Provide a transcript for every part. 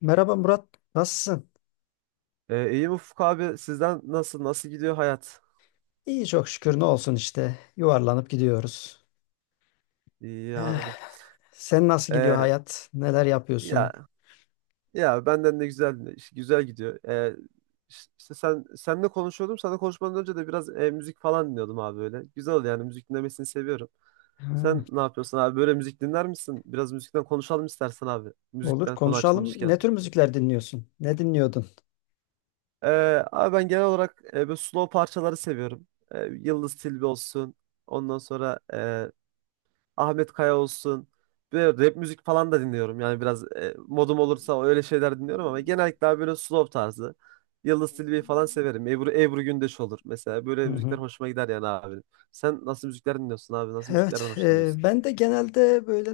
Merhaba Murat, nasılsın? İyiyim Ufuk abi. Sizden nasıl gidiyor hayat? İyi çok şükür ne olsun işte. Yuvarlanıp gidiyoruz. İyi Eh, abi. sen nasıl gidiyor Ee, hayat? Neler yapıyorsun? ya ya benden de güzel güzel gidiyor. İş- işte senle konuşuyordum. Sana konuşmadan önce de biraz müzik falan dinliyordum abi böyle. Güzel oldu yani müzik dinlemesini seviyorum. Ha, Sen ne yapıyorsun abi? Böyle müzik dinler misin? Biraz müzikten konuşalım istersen abi. olur Müzikten konu konuşalım. açılmışken. Ne tür müzikler dinliyorsun? Ne dinliyordun? Abi ben genel olarak böyle slow parçaları seviyorum. Yıldız Tilbe olsun. Ondan sonra Ahmet Kaya olsun. Böyle rap müzik falan da dinliyorum. Yani biraz modum olursa öyle şeyler dinliyorum ama genellikle abi böyle slow tarzı. Yıldız Tilbe'yi falan severim. Ebru Gündeş olur mesela. Hı Böyle müzikler hı. hoşuma gider yani abi. Sen nasıl müzikler dinliyorsun abi? Nasıl müziklerden Evet, hoşlanıyorsun? Ben de genelde böyle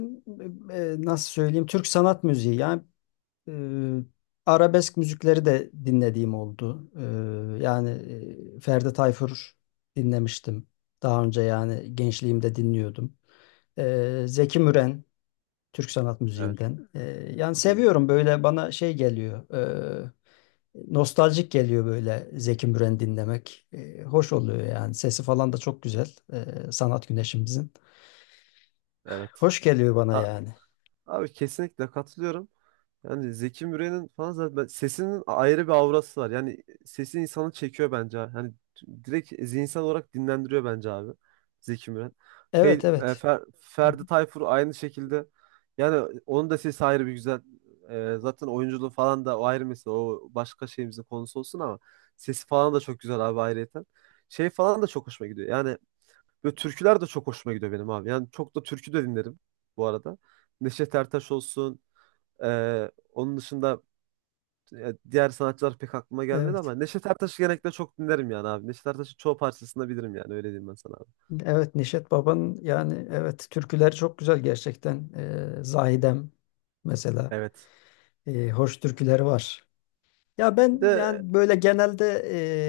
nasıl söyleyeyim Türk sanat müziği. Eee, Arabesk müzikleri de dinlediğim oldu. Ferdi Tayfur dinlemiştim. Daha önce yani gençliğimde dinliyordum. Zeki Müren Türk sanat Evet. müziğinden. Yani Hı hı. seviyorum böyle bana şey geliyor. Nostaljik geliyor böyle Zeki Müren dinlemek. Hoş oluyor yani. Sesi falan da çok güzel. Sanat güneşimizin. Evet. Hoş geliyor bana A- yani. Abi kesinlikle katılıyorum. Yani Zeki Müren'in falan zaten sesinin ayrı bir aurası var. Yani sesi insanı çekiyor bence abi. Yani direkt zihinsel olarak dinlendiriyor bence abi Zeki Müren. Evet evet. Hı hı. Ferdi Tayfur aynı şekilde. Yani onun da sesi ayrı bir güzel. Zaten oyunculuğu falan da o ayrı mesele. O başka şeyimizin konusu olsun ama sesi falan da çok güzel abi ayrıyeten. Şey falan da çok hoşuma gidiyor. Yani böyle türküler de çok hoşuma gidiyor benim abi. Yani çok da türkü de dinlerim bu arada. Neşet Ertaş olsun. Onun dışında diğer sanatçılar pek aklıma gelmedi ama Evet. Neşet Ertaş'ı genellikle çok dinlerim yani abi. Neşet Ertaş'ın çoğu parçasını da bilirim yani öyle diyeyim ben sana abi. Evet, Neşet Baba'nın yani evet türküleri çok güzel gerçekten. Zahidem mesela. Evet. Hoş türküleri var. Ya Bir ben de. yani böyle genelde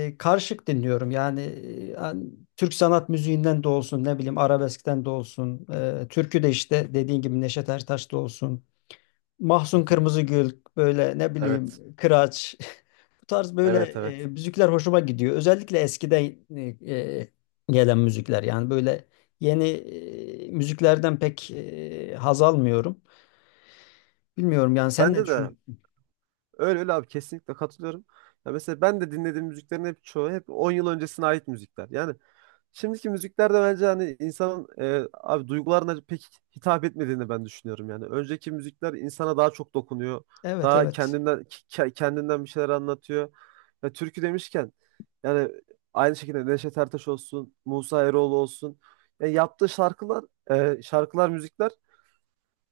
karışık dinliyorum. Yani Türk sanat müziğinden de olsun, ne bileyim arabeskten de olsun, türkü de işte dediğin gibi Neşet Ertaş'ta olsun, Hı Mahsun hı. Kırmızıgül böyle ne Evet. bileyim Kıraç bu tarz böyle Evet, evet. müzikler hoşuma gidiyor. Özellikle eskiden e, e, gelen müzikler yani böyle yeni müziklerden pek haz almıyorum. Bilmiyorum yani sen ne Bende de düşünüyorsun? öyle öyle abi kesinlikle katılıyorum. Ya mesela ben de dinlediğim müziklerin hep çoğu hep 10 yıl öncesine ait müzikler. Yani şimdiki müzikler de bence hani insanın abi duygularına pek hitap etmediğini ben düşünüyorum yani. Önceki müzikler insana daha çok dokunuyor. Evet Daha evet. kendinden kendinden bir şeyler anlatıyor. Ya türkü demişken yani aynı şekilde Neşet Ertaş olsun, Musa Eroğlu olsun. Yani yaptığı şarkılar, müzikler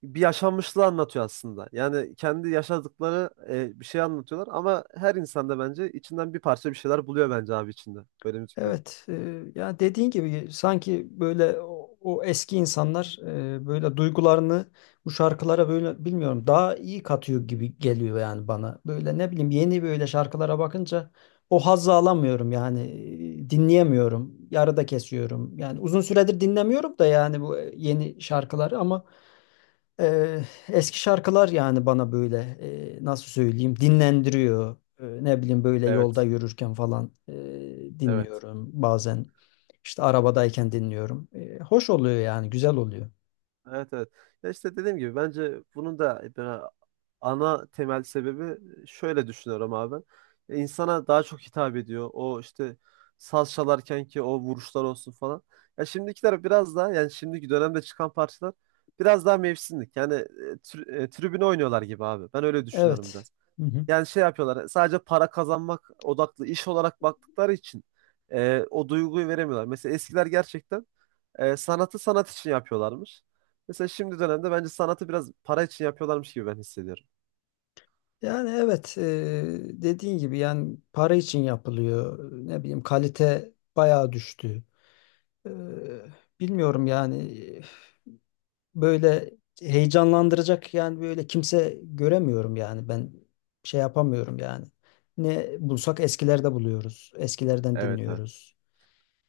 bir yaşanmışlığı anlatıyor aslında. Yani kendi yaşadıkları bir şey anlatıyorlar ama her insan da bence içinden bir parça bir şeyler buluyor bence abi içinde böyle müziklerin. Evet, ya dediğin gibi sanki böyle o eski insanlar böyle duygularını bu şarkılara böyle bilmiyorum daha iyi katıyor gibi geliyor yani bana. Böyle ne bileyim yeni böyle şarkılara bakınca o hazzı alamıyorum yani dinleyemiyorum, yarıda kesiyorum. Yani uzun süredir dinlemiyorum da yani bu yeni şarkıları ama eski şarkılar yani bana böyle nasıl söyleyeyim dinlendiriyor. Ne bileyim böyle yolda Evet, yürürken falan evet. dinliyorum. Bazen işte arabadayken dinliyorum. Hoş oluyor yani güzel oluyor. Evet, evet. Ya işte dediğim gibi bence bunun da böyle ana temel sebebi şöyle düşünüyorum abi. İnsana daha çok hitap ediyor. O işte saz çalarken ki o vuruşlar olsun falan. Ya şimdikiler biraz daha yani şimdiki dönemde çıkan parçalar biraz daha mevsimlik. Yani tribüne oynuyorlar gibi abi. Ben öyle düşünüyorum Evet. biraz. Hı hı. Yani şey yapıyorlar. Sadece para kazanmak odaklı iş olarak baktıkları için o duyguyu veremiyorlar. Mesela eskiler gerçekten sanatı sanat için yapıyorlarmış. Mesela şimdi dönemde bence sanatı biraz para için yapıyorlarmış gibi ben hissediyorum. Yani evet dediğin gibi yani para için yapılıyor. Ne bileyim kalite bayağı düştü. Eee, Bilmiyorum yani böyle heyecanlandıracak yani böyle kimse göremiyorum yani ben şey yapamıyorum yani. Ne bulsak eskilerde buluyoruz. Eskilerden Evet, evet. dinliyoruz.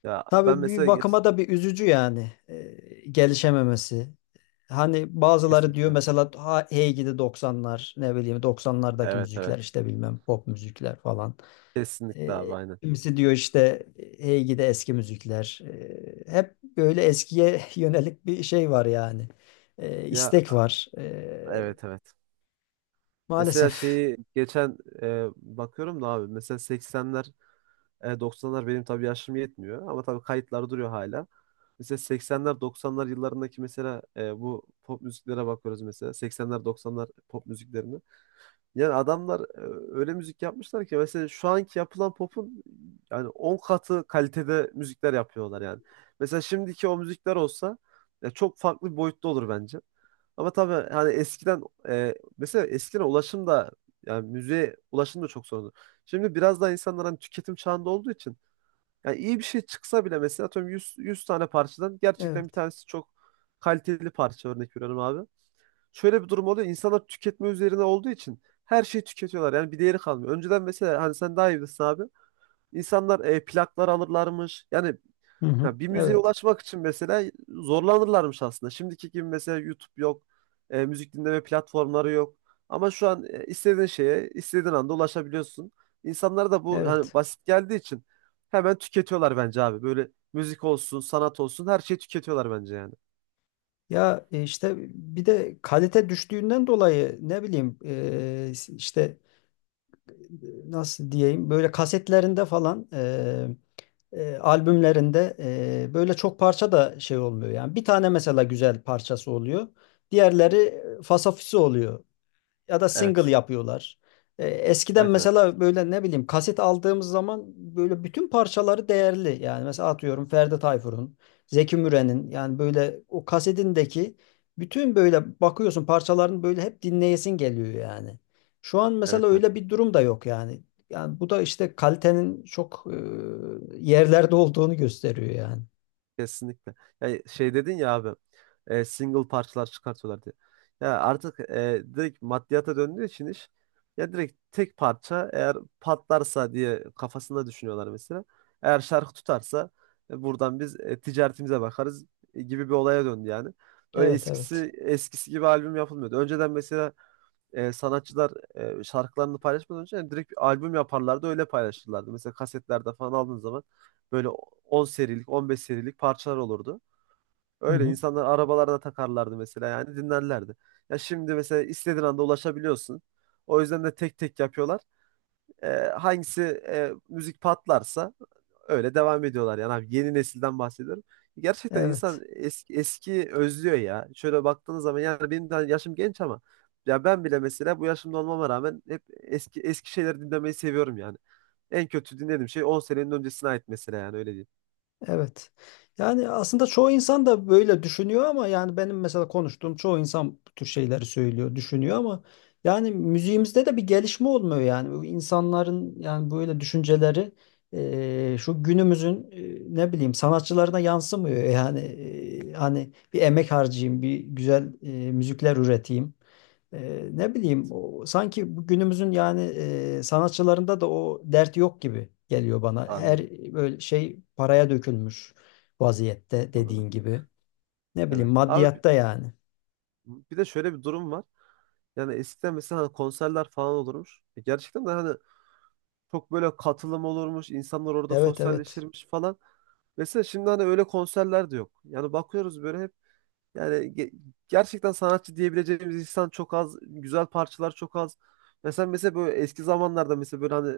Ya ben Tabii bir mesela geç, bakıma da bir üzücü yani gelişememesi. Hani bazıları diyor kesinlikle. mesela ha, hey gidi 90'lar ne bileyim 90'lardaki Evet, müzikler evet. işte bilmem pop müzikler falan. Kesinlikle abi aynen. Kimisi diyor işte hey gidi eski müzikler. Hep böyle eskiye yönelik bir şey var yani. Ya, İstek var. Evet, evet. Mesela Maalesef. şeyi geçen bakıyorum da abi mesela 80'ler 90'lar benim tabii yaşım yetmiyor ama tabii kayıtlar duruyor hala. Mesela 80'ler 90'lar yıllarındaki mesela bu pop müziklere bakıyoruz mesela 80'ler 90'lar pop müziklerine. Yani adamlar öyle müzik yapmışlar ki mesela şu anki yapılan pop'un yani 10 katı kalitede müzikler yapıyorlar yani. Mesela şimdiki o müzikler olsa ya çok farklı bir boyutta olur bence. Ama tabii hani eskiden mesela eskiden ulaşım da yani müziğe ulaşım da çok sorunlu. Şimdi biraz daha insanlar hani tüketim çağında olduğu için yani iyi bir şey çıksa bile mesela atıyorum 100, 100 tane parçadan gerçekten bir Evet. tanesi çok kaliteli parça örnek veriyorum abi şöyle bir durum oluyor. İnsanlar tüketme üzerine olduğu için her şeyi tüketiyorlar. Yani bir değeri kalmıyor. Önceden mesela hani sen daha iyi bilirsin abi. İnsanlar plaklar alırlarmış. Yani Hı hı. ya bir müziğe Evet. ulaşmak için mesela zorlanırlarmış aslında. Şimdiki gibi mesela YouTube yok. Müzik dinleme platformları yok. Ama şu an istediğin şeye istediğin anda ulaşabiliyorsun. İnsanlara da bu hani Evet. basit geldiği için hemen tüketiyorlar bence abi. Böyle müzik olsun, sanat olsun her şeyi tüketiyorlar bence yani. Ya işte bir de kalite düştüğünden dolayı ne bileyim işte nasıl diyeyim böyle kasetlerinde falan albümlerinde böyle çok parça da şey olmuyor yani. Bir tane mesela güzel parçası oluyor. Diğerleri fasafisi oluyor ya da single Evet. yapıyorlar. Eskiden Evet, evet. mesela böyle ne bileyim kaset aldığımız zaman böyle bütün parçaları değerli. Yani mesela atıyorum Ferdi Tayfur'un, Zeki Müren'in yani böyle o kasetindeki bütün böyle bakıyorsun parçaların böyle hep dinleyesin geliyor yani. Şu an mesela Evet, evet. öyle bir durum da yok yani. Yani bu da işte kalitenin çok yerlerde olduğunu gösteriyor yani. Kesinlikle. Yani şey dedin ya abi single parçalar çıkartıyorlar diye. Ya artık direkt maddiyata döndüğü için iş ya direkt tek parça eğer patlarsa diye kafasında düşünüyorlar mesela. Eğer şarkı tutarsa buradan biz ticaretimize bakarız gibi bir olaya döndü yani. Öyle Evet eskisi evet. eskisi gibi albüm yapılmıyordu. Önceden mesela sanatçılar şarkılarını paylaşmadan önce yani direkt bir albüm yaparlardı öyle paylaşırlardı. Mesela kasetlerde falan aldığın zaman böyle 10 serilik 15 serilik parçalar olurdu. Hı Öyle hı. insanlar arabalarına takarlardı mesela yani dinlerlerdi. Ya şimdi mesela istediğin anda ulaşabiliyorsun. O yüzden de tek tek yapıyorlar. E, hangisi müzik patlarsa öyle devam ediyorlar yani abi yeni nesilden bahsediyorum. Gerçekten insan Evet. eski, eski özlüyor ya. Şöyle baktığınız zaman yani benim de yaşım genç ama ya ben bile mesela bu yaşımda olmama rağmen hep eski eski şeyleri dinlemeyi seviyorum yani. En kötü dinlediğim şey 10 senenin öncesine ait mesela yani öyle değil. Evet. Yani aslında çoğu insan da böyle düşünüyor ama yani benim mesela konuştuğum çoğu insan bu tür şeyleri söylüyor, düşünüyor ama yani müziğimizde de bir gelişme olmuyor yani. Bu insanların yani böyle düşünceleri şu günümüzün ne bileyim sanatçılarına yansımıyor. Yani hani bir emek harcayayım, bir güzel müzikler üreteyim. Ne bileyim Evet. Sanki bu günümüzün yani sanatçılarında da o dert yok gibi geliyor bana. Her Anladım. böyle şey paraya dökülmüş vaziyette Doğru. dediğin gibi. Ne bileyim Evet. Abi maddiyatta yani. bir de şöyle bir durum var. Yani eskiden mesela hani konserler falan olurmuş. Gerçekten de hani çok böyle katılım olurmuş, insanlar orada Evet evet. sosyalleşirmiş falan. Mesela şimdi hani öyle konserler de yok. Yani bakıyoruz böyle hep yani gerçekten sanatçı diyebileceğimiz insan çok az, güzel parçalar çok az. Mesela böyle eski zamanlarda mesela böyle hani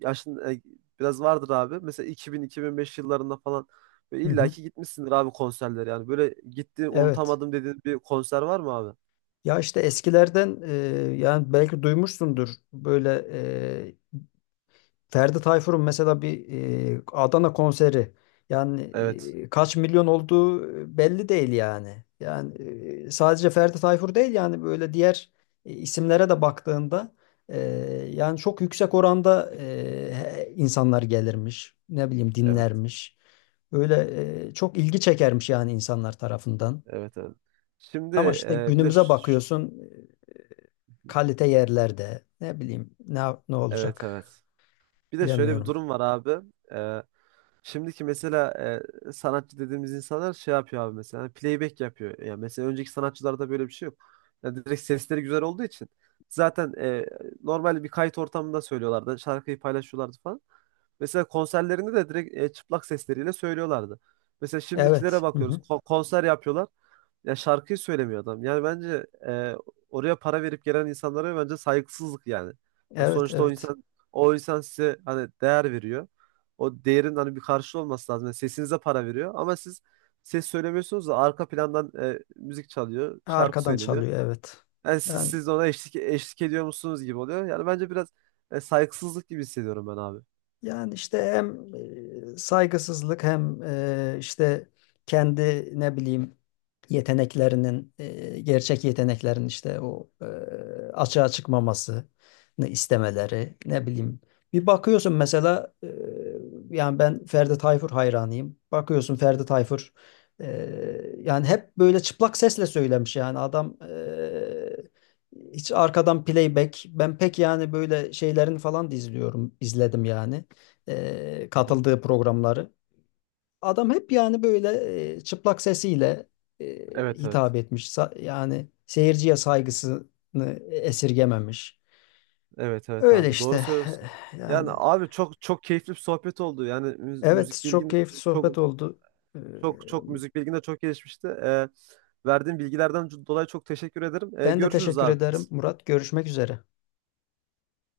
yaşın biraz vardır abi. Mesela iki bin beş yıllarında falan böyle Hı hı. illaki gitmişsindir abi konserlere yani. Böyle gitti Evet. unutamadım dediğin bir konser var mı abi? Ya işte eskilerden yani belki duymuşsundur böyle Ferdi Tayfur'un mesela bir Adana konseri yani Evet, kaç milyon olduğu belli değil yani. Yani sadece Ferdi Tayfur değil yani böyle diğer isimlere de baktığında e, yani çok yüksek oranda insanlar gelirmiş. Ne bileyim evet, dinlermiş. Öyle çok ilgi çekermiş yani insanlar tarafından. evet, evet. Şimdi Ama işte bir de günümüze bakıyorsun e, kalite yerlerde ne bileyim ne evet, olacak evet. Bir de şöyle bir bilemiyorum. durum var abi. Ee, şimdiki mesela sanatçı dediğimiz insanlar şey yapıyor abi mesela hani playback yapıyor. Yani mesela önceki sanatçılarda böyle bir şey yok. Yani direkt sesleri güzel olduğu için zaten normal bir kayıt ortamında söylüyorlardı. Şarkıyı paylaşıyorlardı falan. Mesela konserlerinde de direkt çıplak sesleriyle söylüyorlardı. Mesela şimdikilere Evet. Hı bakıyoruz. hı. Konser yapıyorlar. Ya şarkıyı söylemiyor adam. Yani bence oraya para verip gelen insanlara bence saygısızlık yani. Ya Evet, sonuçta o evet. insan o insan size hani değer veriyor. O değerin hani bir karşılığı olması lazım. Yani sesinize para veriyor ama siz ses söylemiyorsunuz da arka plandan müzik çalıyor, şarkı Arkadan söyleniyor. çalıyor, evet. Yani siz Yani siz de ona eşlik ediyor musunuz gibi oluyor. Yani bence biraz saygısızlık gibi hissediyorum ben abi. Yani işte hem saygısızlık hem işte kendi ne bileyim yeteneklerinin gerçek yeteneklerin işte açığa çıkmamasını istemeleri ne bileyim. Bir bakıyorsun mesela yani ben Ferdi Tayfur hayranıyım. Bakıyorsun Ferdi Tayfur e, yani hep böyle çıplak sesle söylemiş yani adam hiç arkadan playback ben pek yani böyle şeylerini falan da izledim yani Hı hı. katıldığı programları. Adam hep yani böyle çıplak sesiyle e, Evet, evet. hitap etmiş. Sa- yani seyirciye saygısını esirgememiş. Evet, evet Öyle abi doğru işte. söylüyorsun. Yani Yani abi çok çok keyifli bir sohbet oldu. Yani evet çok keyifli sohbet çok oldu. E, müzik bilgin de çok gelişmişti. Verdiğin bilgilerden dolayı çok teşekkür ederim. Ee, Ben de görüşürüz teşekkür abi. ederim Murat. Görüşmek üzere.